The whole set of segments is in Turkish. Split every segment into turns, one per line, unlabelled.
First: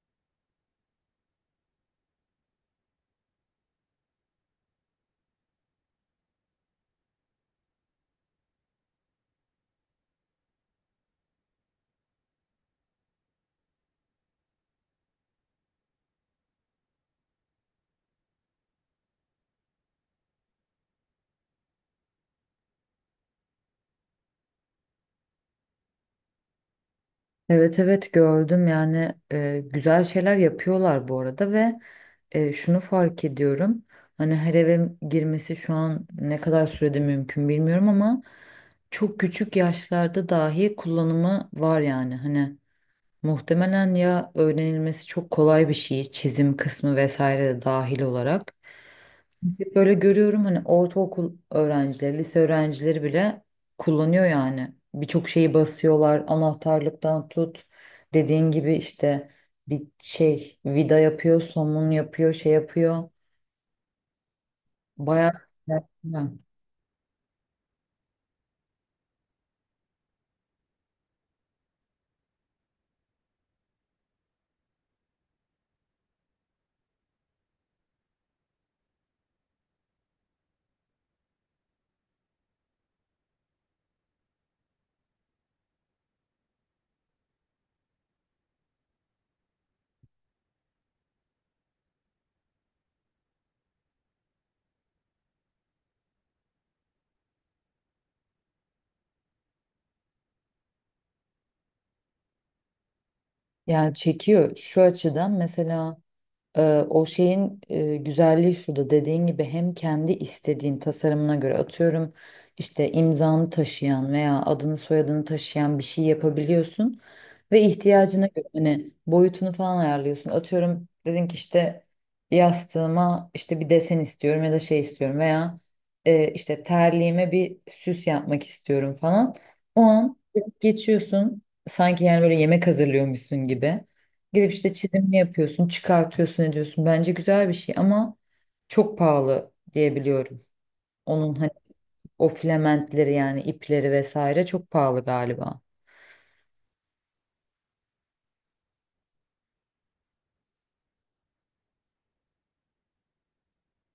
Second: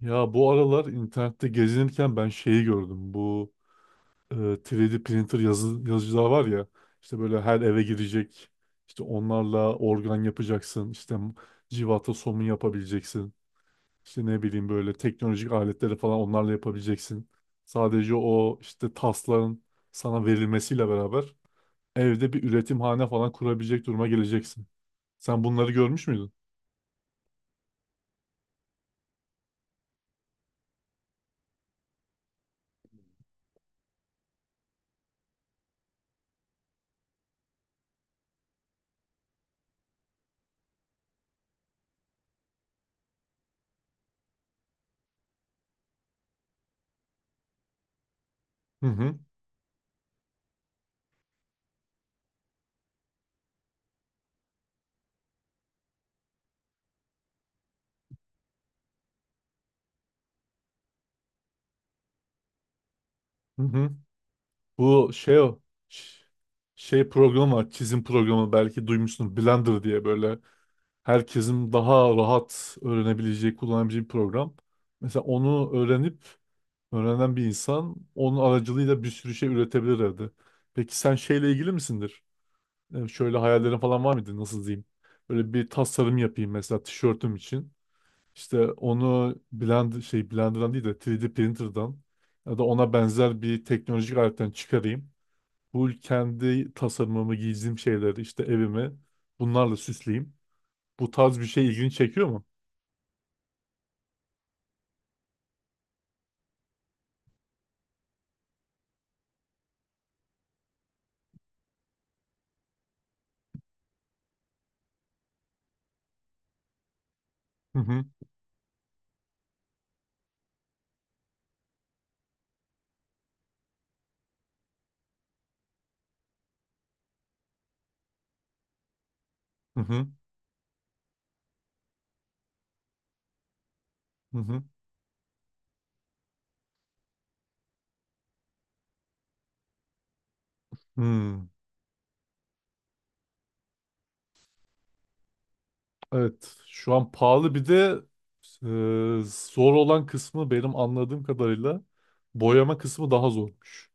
Ya bu aralar internette gezinirken ben şeyi gördüm. Bu 3D printer yazıcılar var ya. İşte böyle her eve girecek. İşte onlarla organ yapacaksın. İşte civata somun yapabileceksin. İşte ne bileyim böyle teknolojik aletleri falan onlarla yapabileceksin. Sadece o işte tasların sana verilmesiyle beraber evde bir üretimhane falan kurabilecek duruma geleceksin. Sen bunları görmüş müydün?
Evet, evet, gördüm. Yani güzel şeyler yapıyorlar bu arada. Ve şunu fark ediyorum, hani her eve girmesi şu an ne kadar sürede mümkün bilmiyorum ama çok küçük yaşlarda dahi kullanımı var. Yani hani muhtemelen ya öğrenilmesi çok kolay bir şey, çizim kısmı vesaire de dahil olarak.
Hı hı.
Hep böyle görüyorum, hani ortaokul öğrencileri, lise öğrencileri bile kullanıyor yani. Birçok şeyi basıyorlar. Anahtarlıktan tut. Dediğin gibi işte bir şey vida yapıyor, somun yapıyor, şey yapıyor.
Hı hı. Bu şey
Bayağı.
o ş- şey programı var, çizim programı, belki duymuşsun, Blender diye, böyle herkesin daha rahat öğrenebileceği, kullanabileceği bir program. Mesela onu öğrenen bir insan onun aracılığıyla bir sürü şey üretebilir evde. Peki sen şeyle ilgili misindir? Yani şöyle hayallerin falan var mıydı, nasıl diyeyim? Böyle bir tasarım yapayım mesela tişörtüm için. İşte onu Blender'dan değil de 3D printer'dan ya da ona benzer bir teknolojik aletten çıkarayım. Bu kendi tasarımımı, giydiğim şeyleri, işte evimi bunlarla süsleyeyim. Bu tarz bir şey ilgini çekiyor mu?
Yani çekiyor şu açıdan. Mesela Ee, o şeyin güzelliği şurada, dediğin gibi hem kendi istediğin tasarımına göre, atıyorum işte imzanı taşıyan veya adını soyadını taşıyan bir şey yapabiliyorsun ve
Hı hı,
ihtiyacına göre hani boyutunu falan ayarlıyorsun. Atıyorum dedin ki işte yastığıma işte bir desen istiyorum ya da şey istiyorum veya işte terliğime bir süs yapmak istiyorum falan.
hı
O
hı,
an geçiyorsun sanki, yani böyle yemek hazırlıyormuşsun gibi.
hı
Gidip
hı.
işte çizimini yapıyorsun, çıkartıyorsun, ediyorsun. Bence güzel bir şey ama çok pahalı diye biliyorum. Onun
Hmm.
hani o filamentleri yani ipleri vesaire çok pahalı galiba.
Evet, şu an pahalı. Bir de zor olan kısmı, benim anladığım kadarıyla boyama kısmı daha zormuş.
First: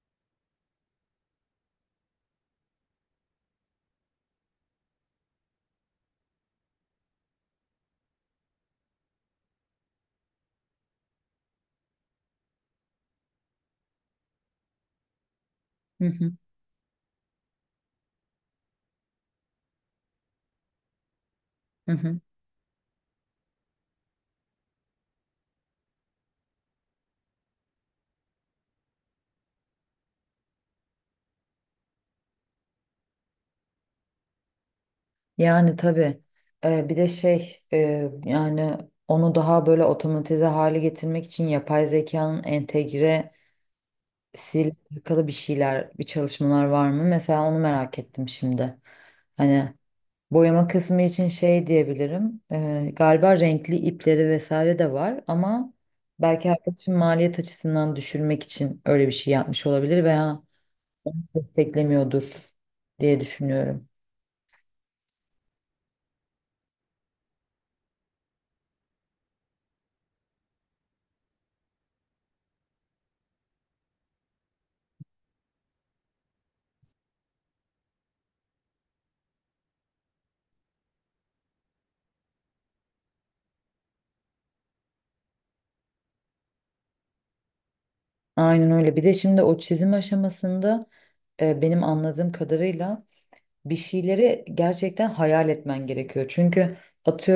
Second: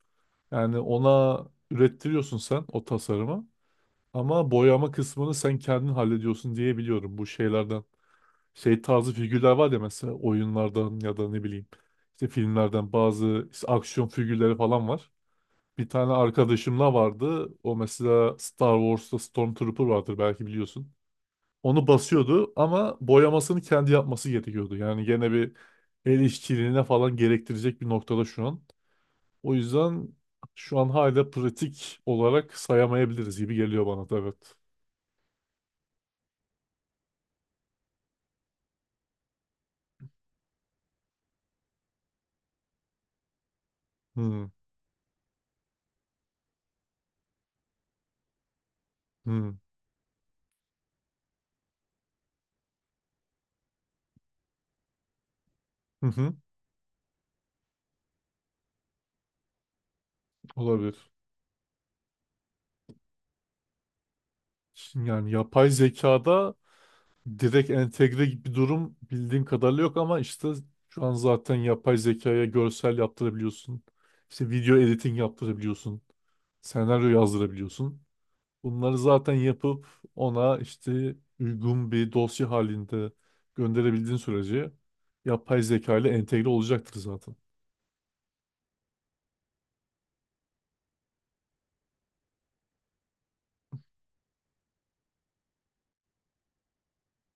Yani ona ürettiriyorsun sen o tasarımı ama boyama kısmını sen kendin hallediyorsun diye biliyorum. Bu şeylerden şey tarzı figürler var ya, mesela oyunlardan ya da ne bileyim işte filmlerden, bazı işte aksiyon figürleri falan var. Bir
Hı
tane
hı,
arkadaşımla vardı. O mesela Star Wars'ta Stormtrooper vardır, belki biliyorsun. Onu
hı hı.
basıyordu ama boyamasını kendi yapması gerekiyordu. Yani gene bir el işçiliğine falan gerektirecek bir noktada şu an. O yüzden şu an hala pratik olarak sayamayabiliriz gibi geliyor bana da, evet.
Yani tabii. Bir de şey, yani onu daha böyle otomatize hale getirmek için yapay zekanın entegresiyle
Hmm,
alakalı bir şeyler, bir çalışmalar var mı? Mesela onu merak ettim şimdi.
hmm,
Hani boyama kısmı için şey diyebilirim. Galiba renkli ipleri vesaire de var ama
hı hı,
belki arkadaşım maliyet açısından düşürmek için öyle bir şey yapmış olabilir veya
olabilir.
desteklemiyordur diye düşünüyorum.
Şimdi yani yapay zekada direkt entegre gibi bir durum bildiğim kadarıyla yok ama işte şu an zaten yapay zekaya görsel yaptırabiliyorsun. İşte video editing yaptırabiliyorsun. Senaryo yazdırabiliyorsun. Bunları zaten yapıp ona işte uygun bir dosya halinde gönderebildiğin sürece yapay zeka ile entegre olacaktır zaten.
Aynen öyle. Bir de şimdi o çizim aşamasında benim anladığım kadarıyla bir şeyleri gerçekten hayal etmen gerekiyor. Çünkü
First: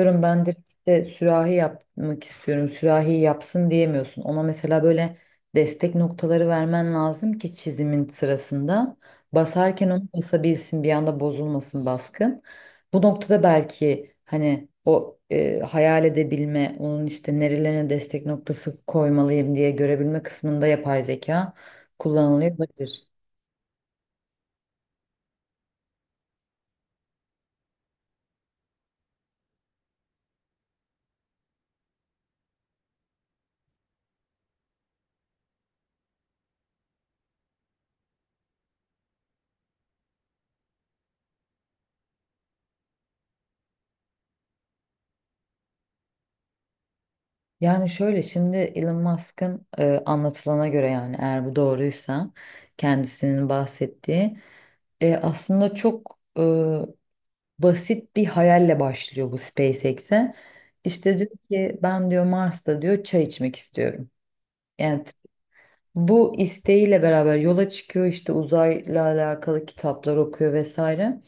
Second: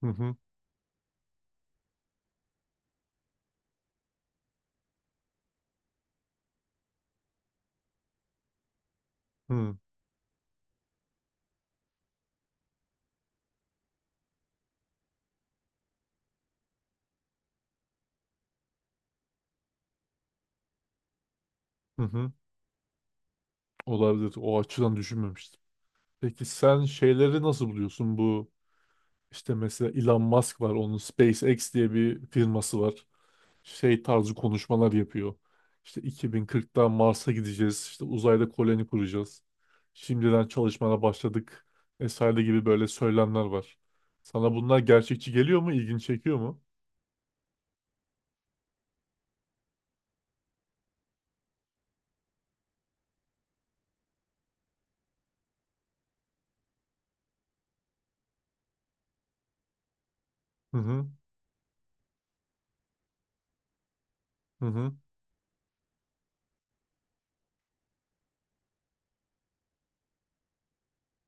Hı hı
ben direkt de sürahi yapmak istiyorum, sürahi yapsın diyemiyorsun. Ona mesela böyle destek noktaları vermen lazım ki çizimin sırasında
hı
basarken onu basabilsin, bir anda bozulmasın baskın. Bu noktada belki hani o hayal edebilme, onun işte nerelerine destek noktası koymalıyım diye görebilme kısmında yapay zeka
hı. Hı.
kullanılıyor olabilir.
Olabilir. O açıdan düşünmemiştim. Peki sen şeyleri nasıl buluyorsun? Bu işte mesela Elon Musk var. Onun SpaceX diye bir firması var. Şey tarzı konuşmalar yapıyor. İşte 2040'da Mars'a gideceğiz. İşte uzayda koloni kuracağız. Şimdiden çalışmana başladık. Vesaire gibi böyle söylemler var. Sana bunlar gerçekçi geliyor mu? İlgini çekiyor mu?
Yani şöyle, şimdi Elon Musk'ın anlatılana göre, yani eğer bu doğruysa, kendisinin bahsettiği, aslında çok basit bir hayalle başlıyor bu SpaceX'e.
Hı hı
İşte diyor ki ben diyor Mars'ta diyor çay içmek istiyorum.
hı hı
Yani bu isteğiyle beraber yola çıkıyor, işte uzayla alakalı kitaplar okuyor vesaire.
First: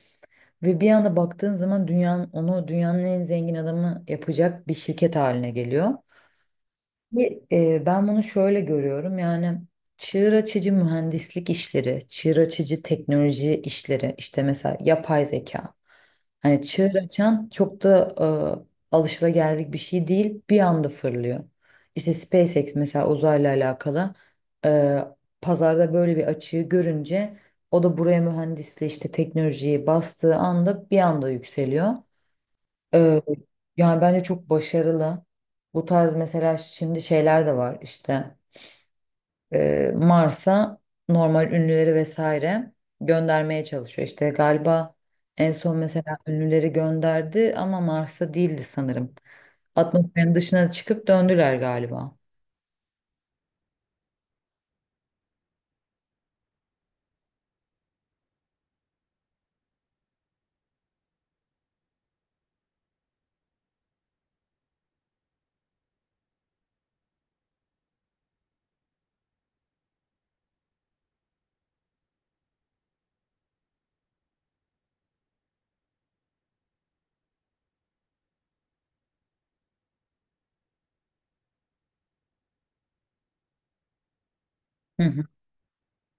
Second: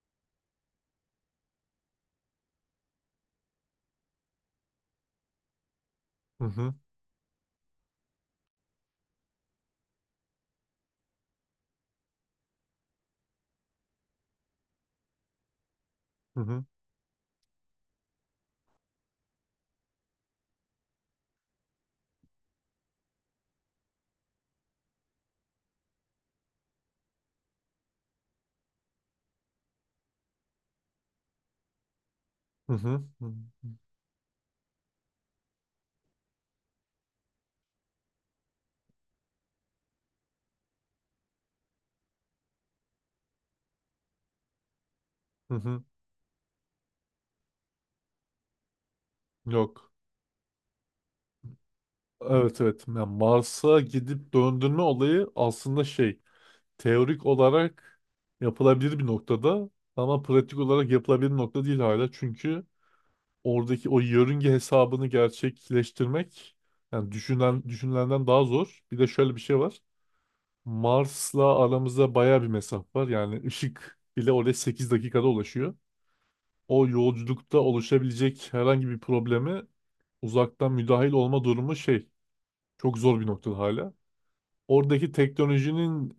Ve bir anda baktığın zaman dünyanın en zengin adamı yapacak bir şirket haline geliyor.
hı hı
Ki, ben bunu şöyle görüyorum, yani çığır açıcı mühendislik işleri, çığır açıcı teknoloji işleri, işte mesela yapay zeka. Hani
hı
çığır açan çok da alışılageldik bir şey değil, bir anda fırlıyor. İşte SpaceX mesela uzayla alakalı e, pazarda böyle bir açığı görünce o da buraya mühendisliği işte teknolojiyi bastığı anda bir anda yükseliyor.
hı hı
Ee,
hı
Yani bence çok başarılı. Bu tarz mesela şimdi şeyler de var. İşte Mars'a normal ünlüleri vesaire göndermeye çalışıyor. İşte galiba en
hı
son
hı.
mesela ünlüleri gönderdi ama Mars'a değildi sanırım.
Yok.
Atmosferin dışına çıkıp döndüler galiba.
Evet, evet. Yani Mars'a gidip döndürme olayı aslında şey, teorik olarak yapılabilir bir noktada ama pratik olarak yapılabilir bir nokta değil hala. Çünkü oradaki o yörünge hesabını gerçekleştirmek, yani düşünen düşünülenden daha zor. Bir de şöyle bir şey var. Mars'la aramızda baya bir mesafe var. Yani ışık bile oraya 8 dakikada ulaşıyor. O yolculukta oluşabilecek herhangi bir problemi uzaktan müdahil olma durumu şey, çok zor bir noktada hala
Hı
oradaki
hı.
teknolojinin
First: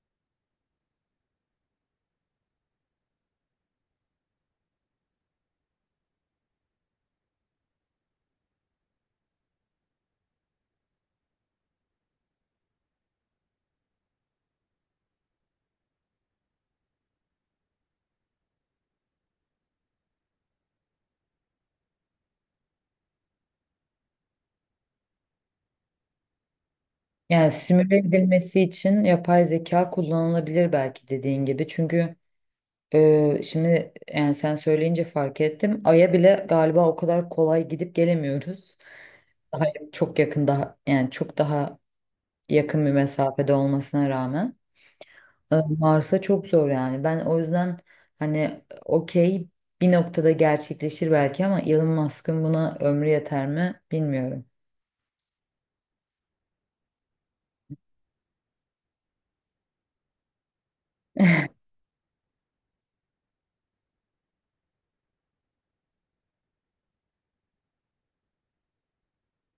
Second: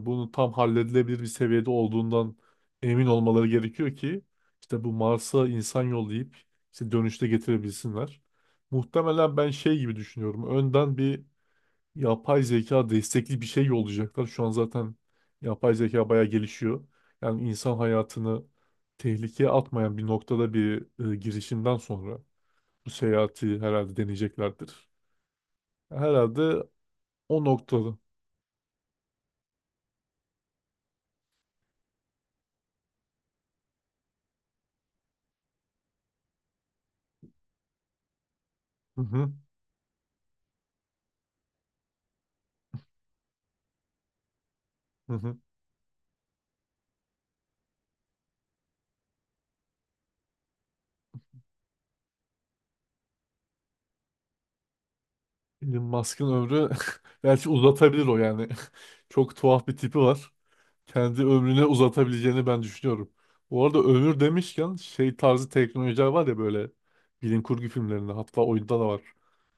bunu tam halledilebilir bir seviyede olduğundan emin olmaları gerekiyor ki işte bu Mars'a insan yollayıp işte dönüşte getirebilsinler. Muhtemelen ben şey gibi düşünüyorum. Önden bir yapay zeka destekli bir şey yollayacaklar. Şu an zaten yapay zeka bayağı gelişiyor. Yani insan hayatını tehlikeye atmayan bir noktada bir girişimden sonra bu seyahati herhalde deneyeceklerdir. Herhalde o
Yani
noktada.
simüle edilmesi için yapay zeka kullanılabilir belki, dediğin gibi. Çünkü şimdi yani sen söyleyince fark ettim. Ay'a bile galiba o kadar kolay gidip gelemiyoruz.
Hı hı,
Daha çok yakın, daha yani çok daha yakın bir mesafede olmasına rağmen.
hı hı.
Mars'a çok zor yani. Ben o yüzden hani okey, bir noktada gerçekleşir belki ama Elon Musk'ın buna ömrü yeter mi bilmiyorum.
Elon Musk'ın ömrü belki uzatabilir o, yani. Çok tuhaf bir tipi var. Kendi ömrüne uzatabileceğini ben düşünüyorum. Bu arada ömür demişken, şey tarzı teknolojiler var ya, böyle bilim kurgu filmlerinde, hatta oyunda da var.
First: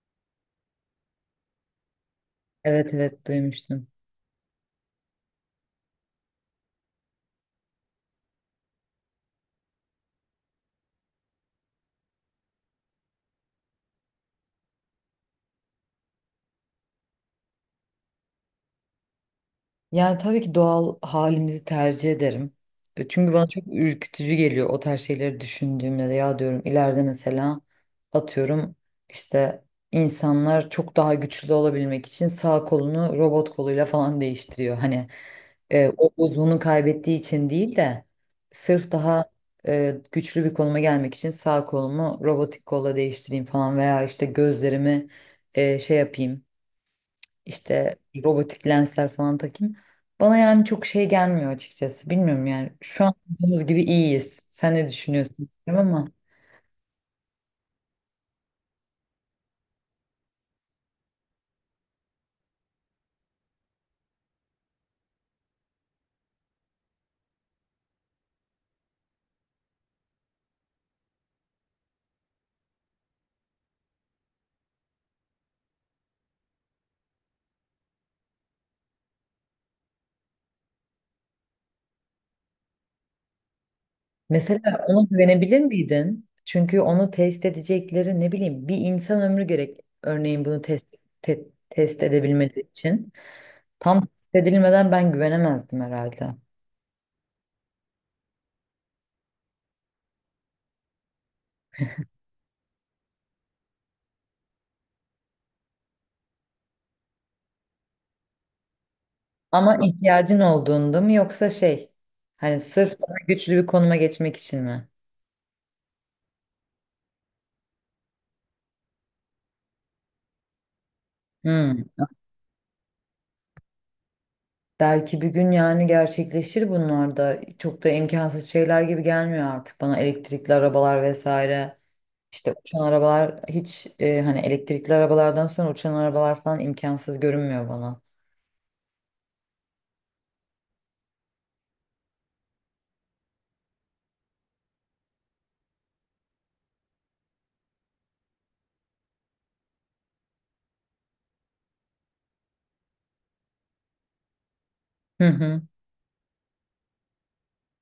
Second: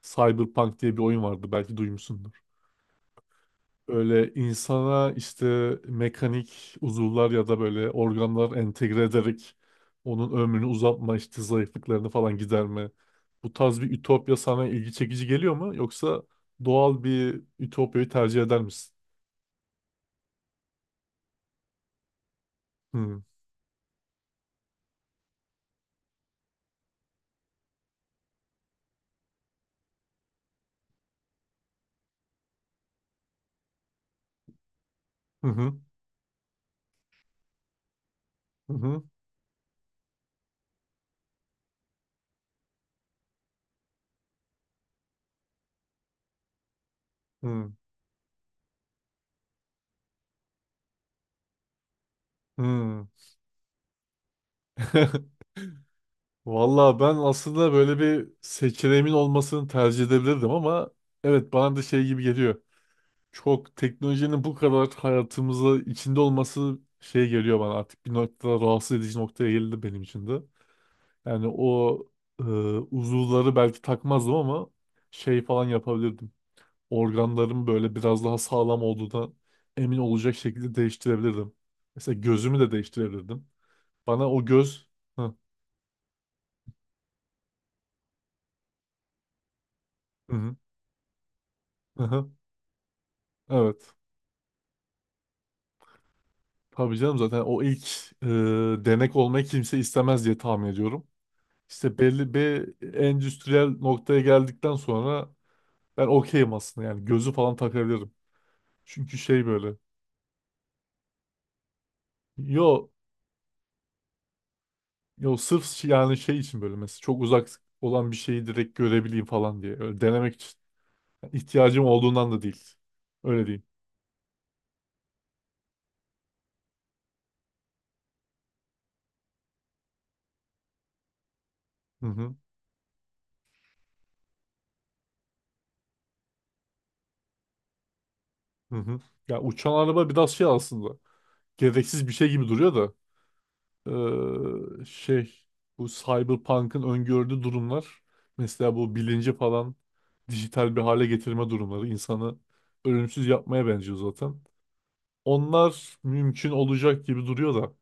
Cyberpunk diye bir oyun vardı, belki duymuşsundur.
Evet, evet, duymuştum.
Böyle insana işte mekanik uzuvlar ya da böyle organlar entegre ederek onun ömrünü uzatma, işte zayıflıklarını falan giderme. Bu tarz bir ütopya sana ilgi çekici geliyor mu? Yoksa doğal bir ütopyayı tercih eder misin?
Yani tabii ki doğal halimizi tercih ederim.
Hmm.
Çünkü bana çok ürkütücü geliyor o tarz şeyleri düşündüğümde de, ya diyorum ileride mesela atıyorum işte insanlar çok daha güçlü olabilmek için sağ kolunu robot koluyla falan değiştiriyor. Hani
Hı hı.
o uzvunu kaybettiği için değil de
Hı
sırf
hı.
daha güçlü bir konuma gelmek için sağ kolumu robotik kolla değiştireyim falan veya işte gözlerimi şey yapayım,
Hı.
işte robotik lensler falan takayım. Bana yani çok şey gelmiyor açıkçası. Bilmiyorum yani. Şu
Hı.
an olduğumuz gibi iyiyiz. Sen ne düşünüyorsun bilmiyorum ama.
Valla ben aslında böyle bir seçeneğimin olmasını tercih edebilirdim ama evet, bana da şey gibi geliyor. Çok teknolojinin bu kadar hayatımıza içinde olması şey geliyor bana, artık bir noktada rahatsız edici noktaya geldi benim için de. Yani o e, uzuvları belki takmazdım ama şey falan yapabilirdim. Organlarım böyle biraz daha sağlam olduğuna emin olacak şekilde değiştirebilirdim. Mesela gözümü de değiştirebilirdim. Bana o
Mesela
göz...
ona
Hı,
güvenebilir miydin? Çünkü onu test edecekleri ne bileyim bir insan ömrü gerek.
hı,
Örneğin
hı,
bunu te- test
hı, hı.
edebilmeleri için.
Evet.
Tam test edilmeden ben güvenemezdim herhalde.
Tabii canım, zaten o ilk e, denek olmayı kimse istemez diye tahmin ediyorum. İşte belli bir endüstriyel noktaya geldikten sonra ben okeyim aslında, yani gözü falan takabilirim. Çünkü şey böyle,
Ama ihtiyacın olduğunda mı yoksa şey, hani
yo
sırf daha güçlü bir konuma geçmek için mi?
yo, sırf yani şey için, böyle mesela çok uzak olan bir şeyi direkt görebileyim falan diye, öyle denemek için. Yani
Hmm.
ihtiyacım olduğundan da değil. Öyle diyeyim.
Belki bir gün yani gerçekleşir bunlar da. Çok da imkansız şeyler gibi gelmiyor artık bana, elektrikli arabalar vesaire.
Hı hı.
İşte uçan arabalar hiç, hani elektrikli arabalardan sonra uçan arabalar falan imkansız görünmüyor bana.
Hı hı. Ya uçan araba biraz şey aslında, gereksiz bir şey gibi duruyor da, şey bu Cyberpunk'ın öngördüğü durumlar, mesela bu bilinci falan dijital bir hale getirme durumları, insanı ölümsüz yapmaya benziyor zaten.
Hı hı.
Onlar mümkün olacak gibi duruyor da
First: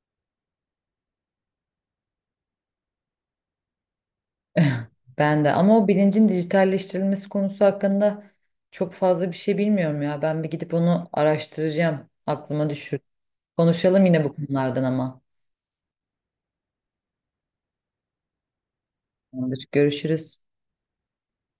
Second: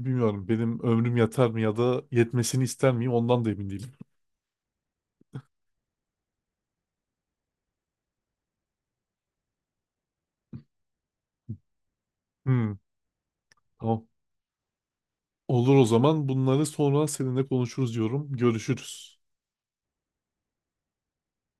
bilmiyorum, benim ömrüm yeter mi ya da yetmesini ister miyim, ondan da emin değilim.
Ben de ama o bilincin dijitalleştirilmesi konusu hakkında çok fazla bir şey bilmiyorum ya. Ben bir gidip onu araştıracağım. Aklıma
Hmm,
düşür. Konuşalım
tamam.
yine bu konulardan ama.
Olur, o zaman bunları sonra seninle konuşuruz diyorum. Görüşürüz.
Tamamdır. Görüşürüz.